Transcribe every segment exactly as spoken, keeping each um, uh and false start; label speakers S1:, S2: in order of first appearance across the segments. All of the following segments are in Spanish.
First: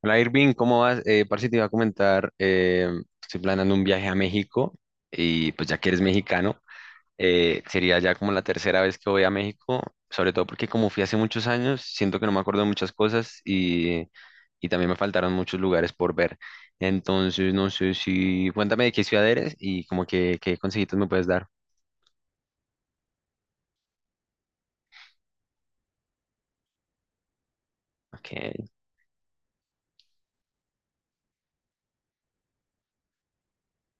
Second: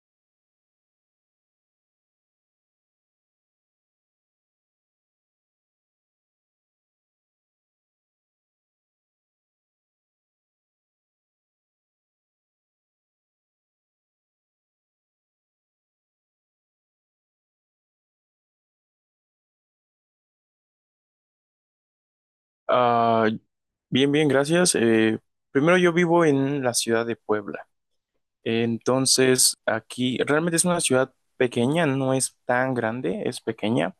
S1: Hola Irving, ¿cómo vas? Eh, parce, te iba a comentar, eh, estoy planeando un viaje a México y pues ya que eres mexicano, eh, sería ya como la tercera vez que voy a México, sobre todo porque como fui hace muchos años, siento que no me acuerdo de muchas cosas y, y también me faltaron muchos lugares por ver. Entonces, no sé si, cuéntame de qué ciudad eres y como que qué consejitos me puedes dar.
S2: Ah, bien, bien, gracias. Eh, primero yo vivo en la ciudad de Puebla.
S1: Okay.
S2: Entonces, aquí realmente es una ciudad pequeña, no es tan grande, es pequeña.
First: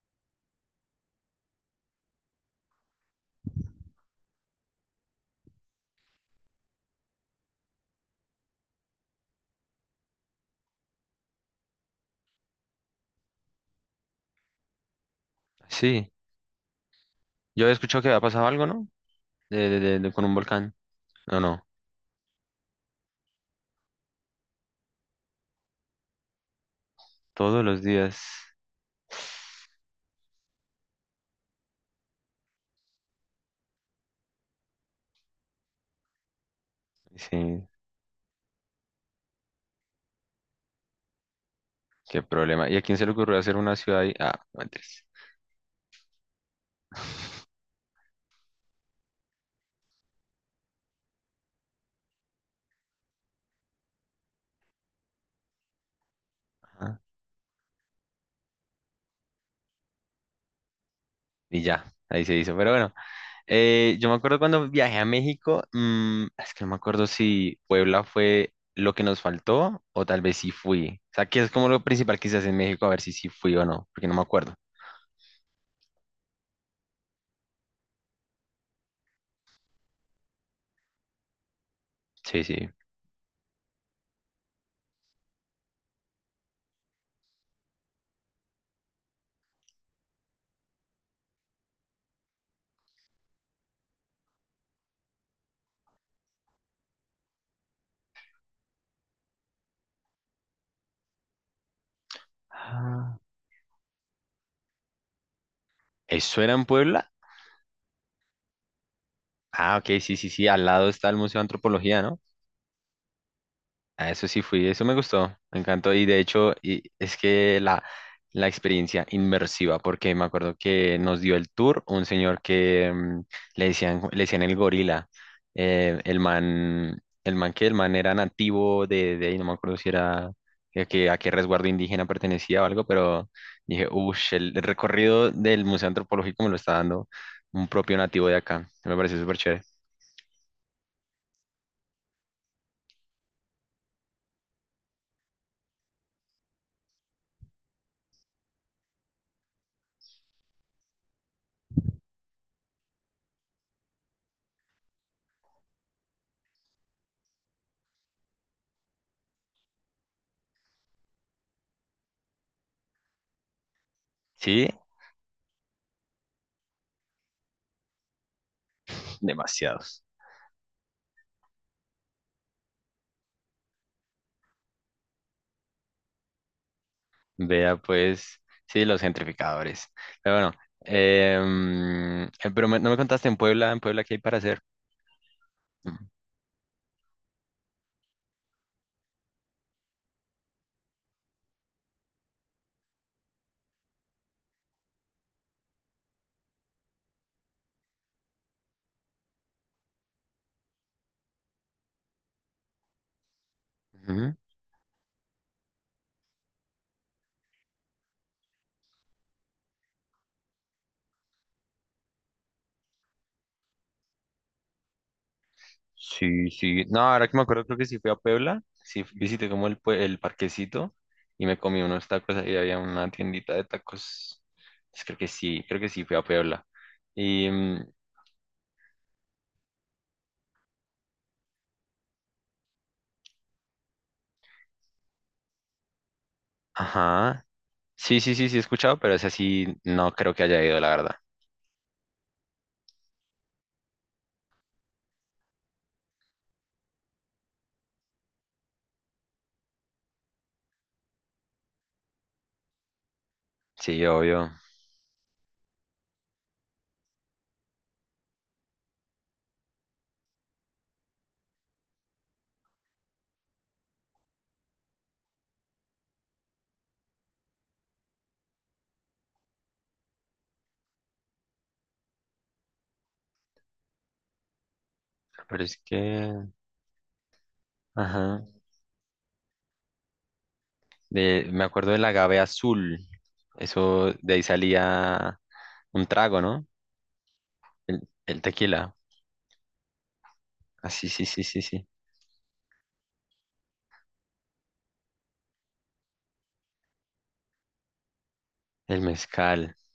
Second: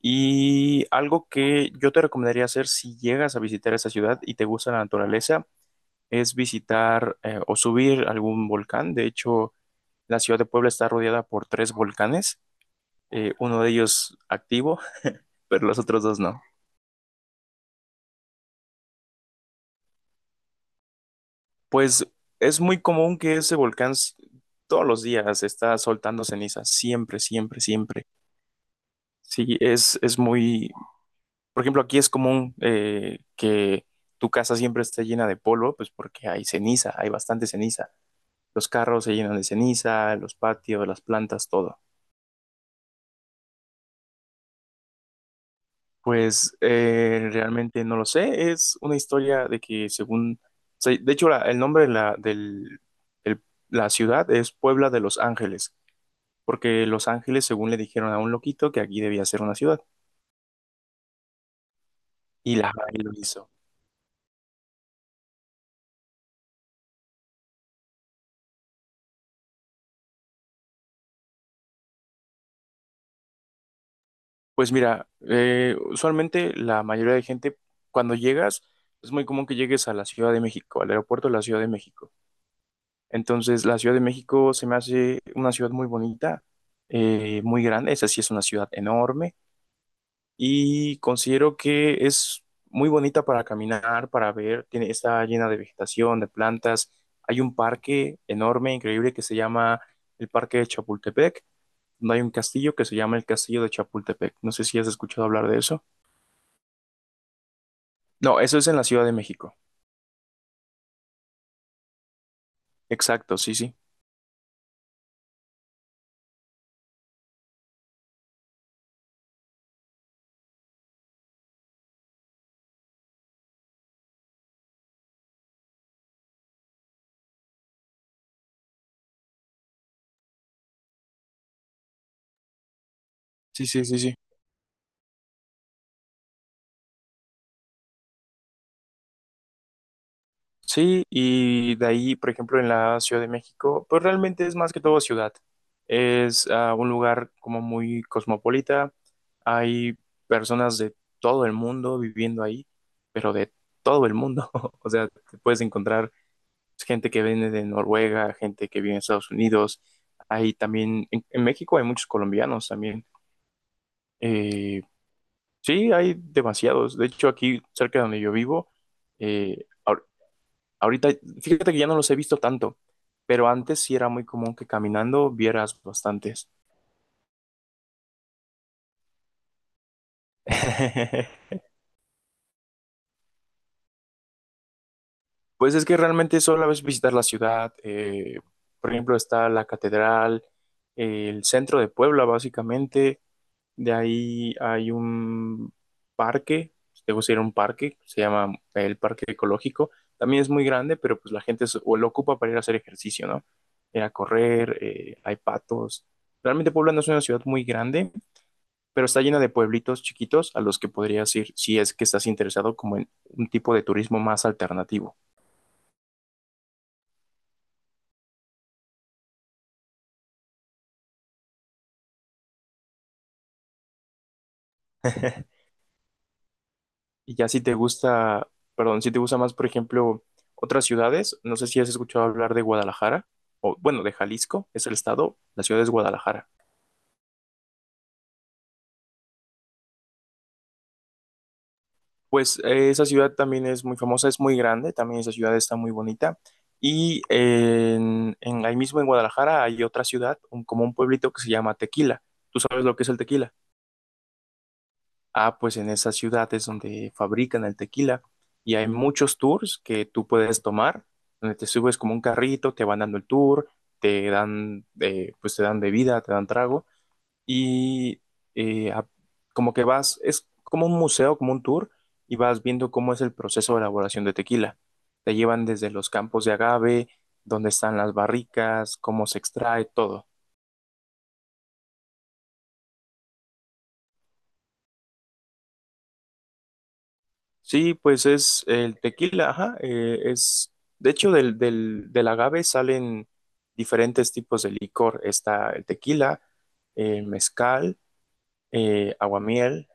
S2: Y algo que yo te recomendaría hacer si llegas a visitar esa ciudad y te gusta la naturaleza es visitar eh, o subir algún volcán. De hecho, la ciudad de Puebla está rodeada por tres volcanes, eh, uno de ellos activo, pero los otros
S1: Sí,
S2: dos no.
S1: yo he escuchado que había pasado algo, ¿no? De- de- de- de- con un volcán. No, no,
S2: Pues es muy común que ese volcán s- todos los días está soltando cenizas, siempre, siempre,
S1: todos los
S2: siempre.
S1: días.
S2: Sí, es, es muy, por ejemplo, aquí es común eh, que tu casa siempre esté llena de polvo, pues porque hay ceniza, hay bastante
S1: Sí.
S2: ceniza. Los carros se llenan de ceniza, los patios, las plantas, todo.
S1: Qué problema. ¿Y a quién se le ocurrió hacer una ciudad ahí? Ah, no mentiras.
S2: Pues eh, realmente no lo sé, es una historia de que según, o sea, de hecho la- el nombre de la, del, el- la ciudad es Puebla de los Ángeles. Porque
S1: Ajá.
S2: Los Ángeles, según le dijeron a un loquito, que aquí debía ser una ciudad,
S1: Y ya, ahí se hizo.
S2: y
S1: Pero
S2: la
S1: bueno,
S2: y lo hizo.
S1: eh, yo me acuerdo cuando viajé a México, mm, es que no me acuerdo si Puebla fue lo que nos faltó o tal vez sí fui. O sea, que es como lo principal que se hace en México, a ver si sí fui o no, porque no me acuerdo.
S2: Pues mira, eh, usualmente la mayoría de gente, cuando llegas, es muy común que llegues a la Ciudad de México, al aeropuerto de la Ciudad de México.
S1: Sí, sí.
S2: Entonces, la Ciudad de México se me hace una ciudad muy bonita, eh, muy grande, esa sí es una ciudad enorme, y considero que es muy bonita para caminar, para ver, tiene, está llena de vegetación, de plantas. Hay un parque enorme, increíble, que se llama el Parque de Chapultepec, donde hay un castillo que se llama
S1: Ah.
S2: el Castillo de Chapultepec. No sé si has escuchado hablar de eso.
S1: ¿Eso era en Puebla?
S2: No, eso es en la Ciudad de México.
S1: Ah, ok, sí, sí, sí. Al lado está el Museo de Antropología, ¿no?
S2: Exacto, sí, sí.
S1: A eso sí fui, eso me gustó, me encantó. Y de hecho, y es que la, la experiencia inmersiva, porque me acuerdo que nos dio el tour un señor que mm, le decían, le decían el gorila. Eh, el man, el man que el man era nativo de, de ahí, no me acuerdo si era a qué, a qué resguardo indígena pertenecía o algo, pero
S2: Sí, sí,
S1: dije,
S2: sí, sí.
S1: uff, el, el recorrido del Museo Antropológico me lo está dando un propio nativo de acá. Me pareció súper chévere.
S2: Sí, y de ahí, por ejemplo, en la Ciudad de México, pues realmente es más que todo ciudad. Es ah, un lugar como muy cosmopolita, hay personas de todo el mundo viviendo ahí, pero de todo el mundo. O sea, te puedes encontrar gente que viene de Noruega, gente que viene de Estados Unidos. Hay también, en, en México hay muchos colombianos también.
S1: Sí,
S2: Eh, sí, hay demasiados. De hecho, aquí cerca de donde yo vivo, eh,
S1: demasiados.
S2: ahor- ahorita, fíjate que ya no los he visto tanto, pero antes sí era muy común que caminando vieras bastantes.
S1: Vea, pues, sí, los gentrificadores. Pero bueno, em, eh, pero me- no me contaste en Puebla, en Puebla, ¿qué hay para hacer?
S2: Pues es que
S1: Mm.
S2: realmente solo es visitar la ciudad. Eh, por ejemplo, está la catedral, el centro de Puebla, básicamente. De ahí hay un parque, si te gusta ir a un parque, se llama el Parque Ecológico. También es muy grande, pero pues la gente es- o lo ocupa para ir a hacer ejercicio, ¿no? Ir a
S1: Ujú.
S2: correr, eh, hay patos. Realmente Puebla no es una ciudad muy grande, pero está llena de pueblitos chiquitos a los que podrías ir si es que estás interesado como en un tipo de turismo más alternativo.
S1: Sí, sí. No, ahora que me acuerdo, creo que sí fui a Puebla, sí visité como el, pue- el parquecito y me comí unos tacos, ahí había una tiendita de tacos. Pues creo que sí, creo que sí fui a Puebla.
S2: Y ya
S1: Y,
S2: si te
S1: mm,
S2: gusta, perdón, si te gusta más, por ejemplo, otras ciudades, no sé si has escuchado hablar de Guadalajara, o bueno, de Jalisco, es el estado, la ciudad es Guadalajara.
S1: ajá, sí, sí, sí, sí he escuchado, pero ese sí no creo que haya ido, la verdad.
S2: Pues eh, esa ciudad también es muy famosa, es muy grande, también esa ciudad está muy bonita. Y en, en- ahí mismo en Guadalajara hay otra ciudad, un- como un pueblito que se llama Tequila. ¿Tú sabes lo que es el tequila?
S1: Sí, obvio.
S2: Ah, pues en esas ciudades donde fabrican el tequila y hay muchos tours que tú puedes tomar, donde te subes como un carrito, te van dando el tour, te dan, eh, pues te dan bebida, te dan trago y eh, a- como que vas, es como un museo, como un tour y vas viendo cómo es el proceso de elaboración de tequila. Te
S1: Pero
S2: llevan
S1: es
S2: desde los
S1: que,
S2: campos de agave, donde están las
S1: ajá.
S2: barricas, cómo se extrae, todo.
S1: De, me acuerdo del agave azul. Eso de ahí salía un trago, ¿no?
S2: Sí,
S1: El,
S2: pues
S1: el
S2: es
S1: tequila.
S2: el tequila, ajá, eh, es,
S1: Ah, sí,
S2: de
S1: sí,
S2: hecho,
S1: sí,
S2: del,
S1: sí, sí.
S2: del, del agave salen diferentes tipos de licor. Está el tequila, el mezcal,
S1: El
S2: eh,
S1: mezcal.
S2: aguamiel.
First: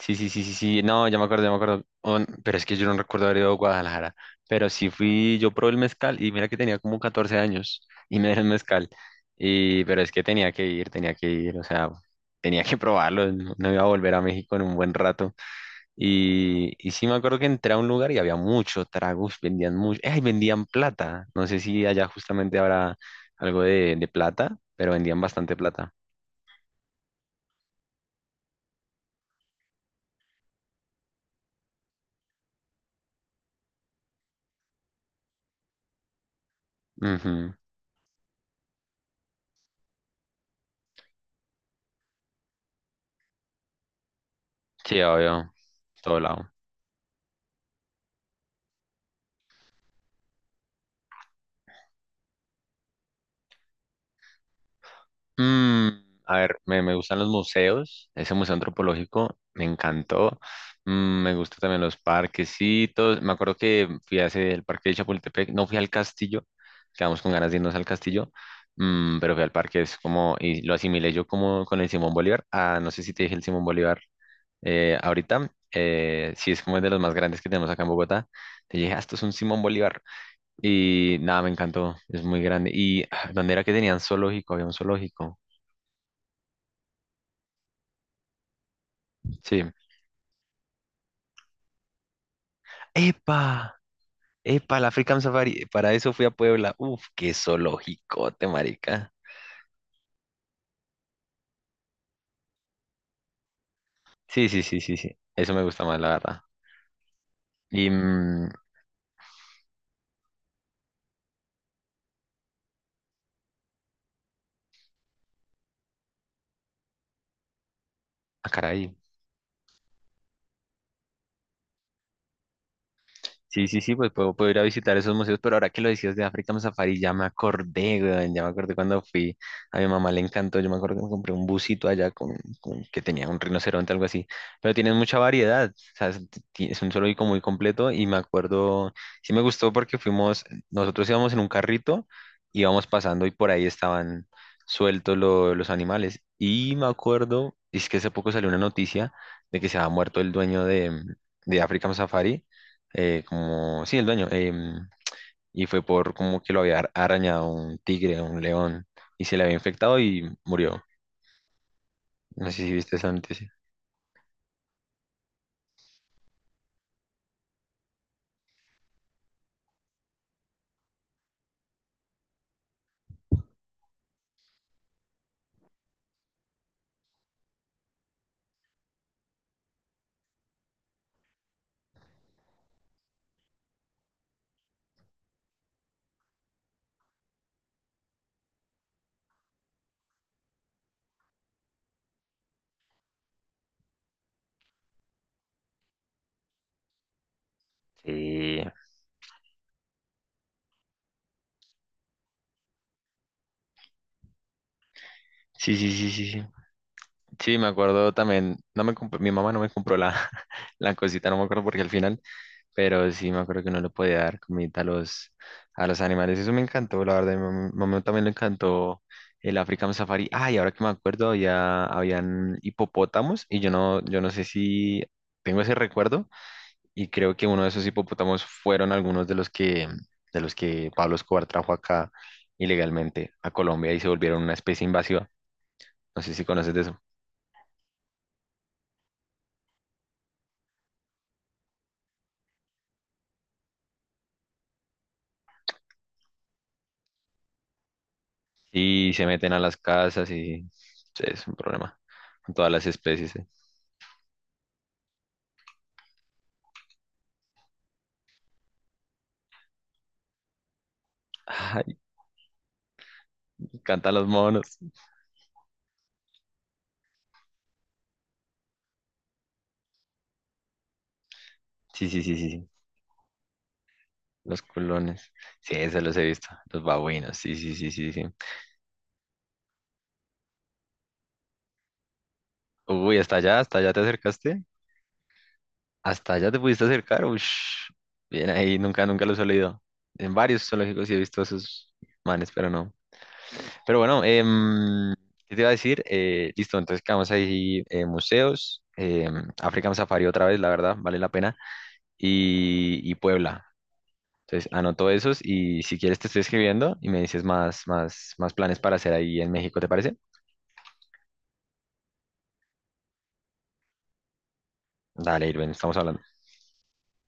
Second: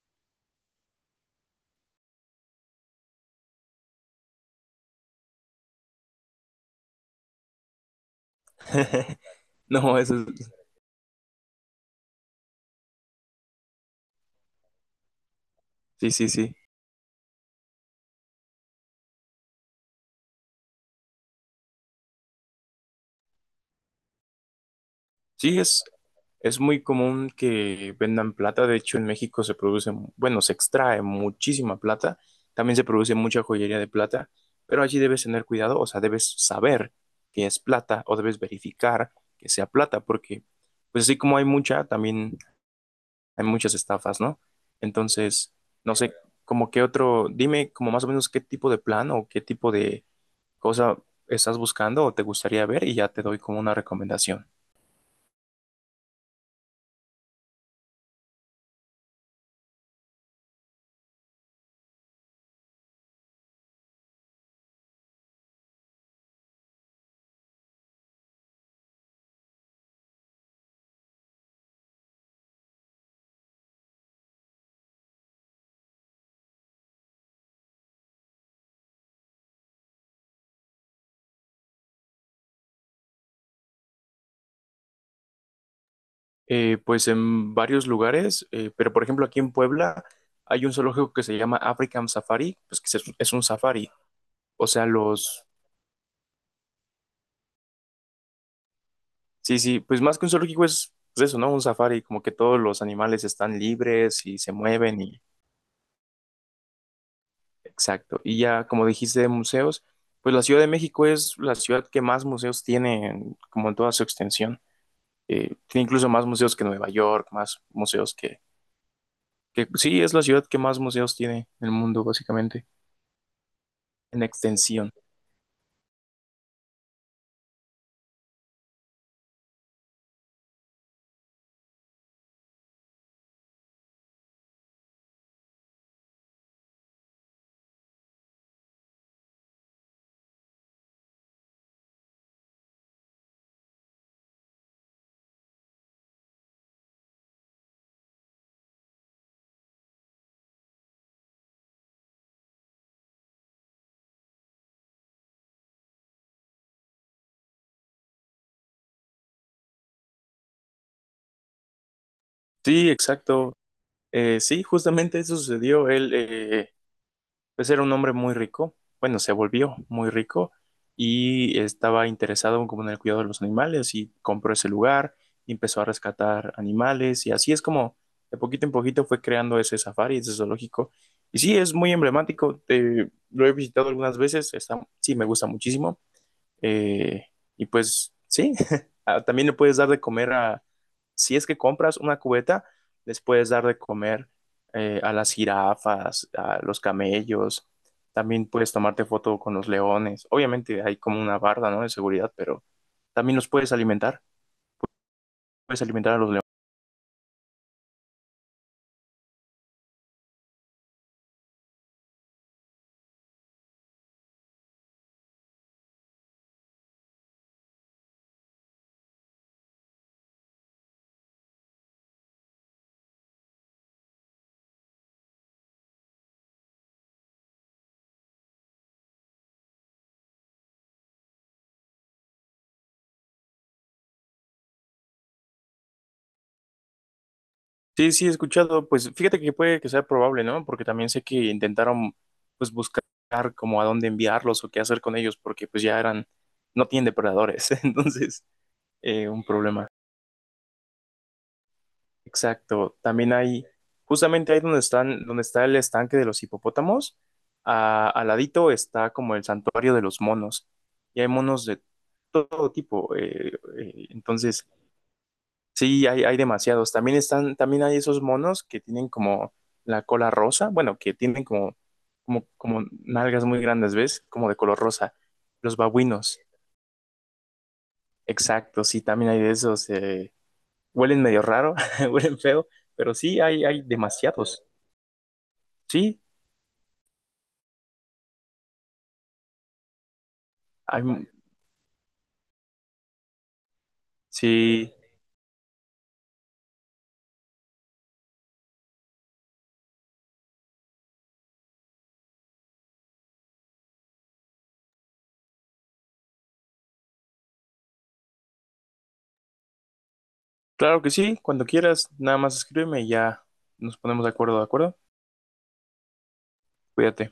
S1: Sí, sí, sí, sí, sí. No, ya me acuerdo, ya me acuerdo. Oh, n- pero es que yo no recuerdo haber ido a Guadalajara. Pero sí fui, yo probé el mezcal y mira que tenía como catorce años y me dieron mezcal. Y,
S2: No,
S1: pero es
S2: eso
S1: que
S2: es,
S1: tenía que ir, tenía que ir, o sea, tenía que probarlo. No, no iba a volver a México en un buen rato.
S2: sí, sí, sí.
S1: Y, y sí me acuerdo que entré a un lugar y había mucho tragos, vendían mucho, ¡ay! Vendían plata. No sé si allá justamente habrá algo de, de plata, pero vendían bastante
S2: Sí, es,
S1: plata.
S2: es muy común que vendan plata. De hecho, en México se produce, bueno, se extrae muchísima plata. También se produce mucha joyería de plata, pero allí debes tener cuidado, o sea, debes saber que
S1: Ujú.
S2: es plata o debes verificar que sea plata, porque pues así como hay mucha, también hay muchas estafas, ¿no?
S1: Sí, obvio,
S2: Entonces, no sé,
S1: todo lado.
S2: como qué otro, dime como más o menos qué tipo de plan o qué tipo de cosa estás buscando o te gustaría ver y ya te doy como una recomendación.
S1: Mm, a ver, me, me gustan los museos, ese museo antropológico me encantó. Mm, me gustan también los parquecitos, me acuerdo que fui hacia el parque de Chapultepec, no fui al castillo, quedamos con ganas de irnos al castillo, mm, pero fui al parque, es como, y lo asimilé yo como con el Simón Bolívar, ah, no sé si te dije el Simón Bolívar eh, ahorita, eh, sí es como el de los más grandes que tenemos acá en Bogotá, te dije, ah, esto es un Simón Bolívar, y nada, me encantó, es muy grande, y ah, ¿dónde era que tenían zoológico? Había un zoológico.
S2: Eh, pues en varios lugares, eh, pero por ejemplo aquí en
S1: Sí.
S2: Puebla hay un zoológico que se llama African Safari, pues que es, es un
S1: ¡Epa!
S2: safari. O sea,
S1: ¡Epa! La African
S2: los...
S1: Safari. Para eso fui a Puebla. Uf, qué zoológico, te marica.
S2: Sí, sí, pues más que un zoológico es pues eso, ¿no? Un safari, como que todos los animales están libres y se
S1: Sí, sí, sí,
S2: mueven
S1: sí,
S2: y...
S1: sí. Eso me gusta más, la verdad. Y,
S2: Exacto. Y
S1: mm,
S2: ya, como dijiste, de museos, pues la Ciudad de México es la ciudad que más museos tiene, en- como en toda su extensión. Eh, tiene incluso más museos que Nueva York, más museos que,
S1: ah, caray.
S2: que... Sí, es la ciudad que más museos tiene en el mundo, básicamente,
S1: Sí, sí, sí, pues
S2: en
S1: puedo, puedo ir a
S2: extensión.
S1: visitar esos museos, pero ahora que lo decías de África Safari, ya me acordé, weón, ya me acordé cuando fui, a mi mamá le encantó, yo me acuerdo que me compré un busito allá con, con- que tenía un rinoceronte, algo así, pero tienen mucha variedad, o sea, es, ti- es un zoológico muy completo y me acuerdo, sí me gustó porque fuimos, nosotros íbamos en un carrito, íbamos pasando y por ahí estaban sueltos lo- los animales y me acuerdo, es que hace poco salió una noticia de que se había muerto el dueño de, de África Safari eh, como, sí, el dueño, em, y fue por como que lo había ar- arañado un tigre, un león, y se le había infectado y murió. No sé si
S2: Sí,
S1: viste esa
S2: exacto.
S1: noticia.
S2: Eh, sí, justamente eso sucedió. Él, eh, pues era un hombre muy rico. Bueno, se volvió muy rico y estaba interesado como en el cuidado de los animales y compró ese lugar y empezó a rescatar animales y así es como de poquito en poquito fue creando ese safari, ese zoológico. Y sí, es muy emblemático. Eh, lo he visitado algunas veces. Está, sí, me gusta muchísimo. Eh, y pues sí, ah, también le puedes dar de comer a, si es que compras una cubeta, les puedes dar de comer eh, a las jirafas, a los camellos. También
S1: Sí,
S2: puedes tomarte foto con los leones. Obviamente hay como una barda, ¿no? De seguridad, pero también los puedes alimentar.
S1: sí,
S2: Puedes
S1: sí,
S2: alimentar
S1: sí,
S2: a los
S1: sí.
S2: leones.
S1: Sí, sí, me acuerdo también, no me compró- mi mamá no me compró la, la cosita, no me acuerdo porque al final, pero sí me acuerdo que no le podía dar comida a los, a los animales. Eso me encantó, la verdad, mi mam- mamá también le encantó el African Safari. Ah, y ahora que me acuerdo, había, habían hipopótamos y yo no, yo no sé si tengo ese recuerdo, y creo que uno de esos hipopótamos fueron algunos de los que, de los que Pablo Escobar trajo acá ilegalmente a Colombia y se volvieron una especie invasiva. No sé si conoces de eso.
S2: Sí, sí, he escuchado. Pues fíjate que puede que sea probable, ¿no? Porque también sé que intentaron, pues, buscar como a dónde enviarlos o qué hacer con ellos, porque pues ya eran, no tienen depredadores. Entonces,
S1: Y
S2: eh,
S1: se
S2: un
S1: meten a las
S2: problema.
S1: casas y sí, es un problema con todas las
S2: Exacto. También
S1: especies. ¿Eh?
S2: hay, justamente ahí donde están, donde está el estanque de los hipopótamos, a- al ladito está como el santuario de los monos. Y hay monos de
S1: Ay,
S2: todo tipo. Eh, eh,
S1: cantan los
S2: entonces,
S1: monos.
S2: sí, hay, hay demasiados. También están, también hay esos monos que tienen como la cola rosa, bueno, que tienen como,
S1: Sí, sí, sí,
S2: como,
S1: sí, sí.
S2: como nalgas muy grandes, ¿ves? Como de
S1: Los
S2: color rosa.
S1: culones.
S2: Los
S1: Sí, esos los he
S2: babuinos.
S1: visto. Los babuinos. Sí, sí, sí, sí, sí.
S2: Exacto, sí, también hay de esos. Eh, huelen medio raro, huelen feo, pero
S1: Uy,
S2: sí,
S1: hasta
S2: hay,
S1: allá,
S2: hay
S1: hasta allá te
S2: demasiados.
S1: acercaste.
S2: Sí,
S1: Hasta allá te pudiste acercar, ush. Bien ahí, nunca, nunca los he leído. En varios zoológicos sí he
S2: hay,
S1: visto a esos manes, pero no. Pero bueno,
S2: sí,
S1: em, ¿qué te iba a decir? Eh, listo, entonces quedamos ahí, eh, museos, em, African Safari otra vez, la verdad, vale la pena, y, y Puebla. Entonces anoto esos y si quieres te estoy escribiendo y me dices más, más, más planes para hacer ahí en México, ¿te parece?
S2: claro que sí, cuando quieras, nada más escríbeme y ya nos ponemos de acuerdo, ¿de acuerdo?
S1: Dale, Irving, estamos hablando.
S2: Cuídate.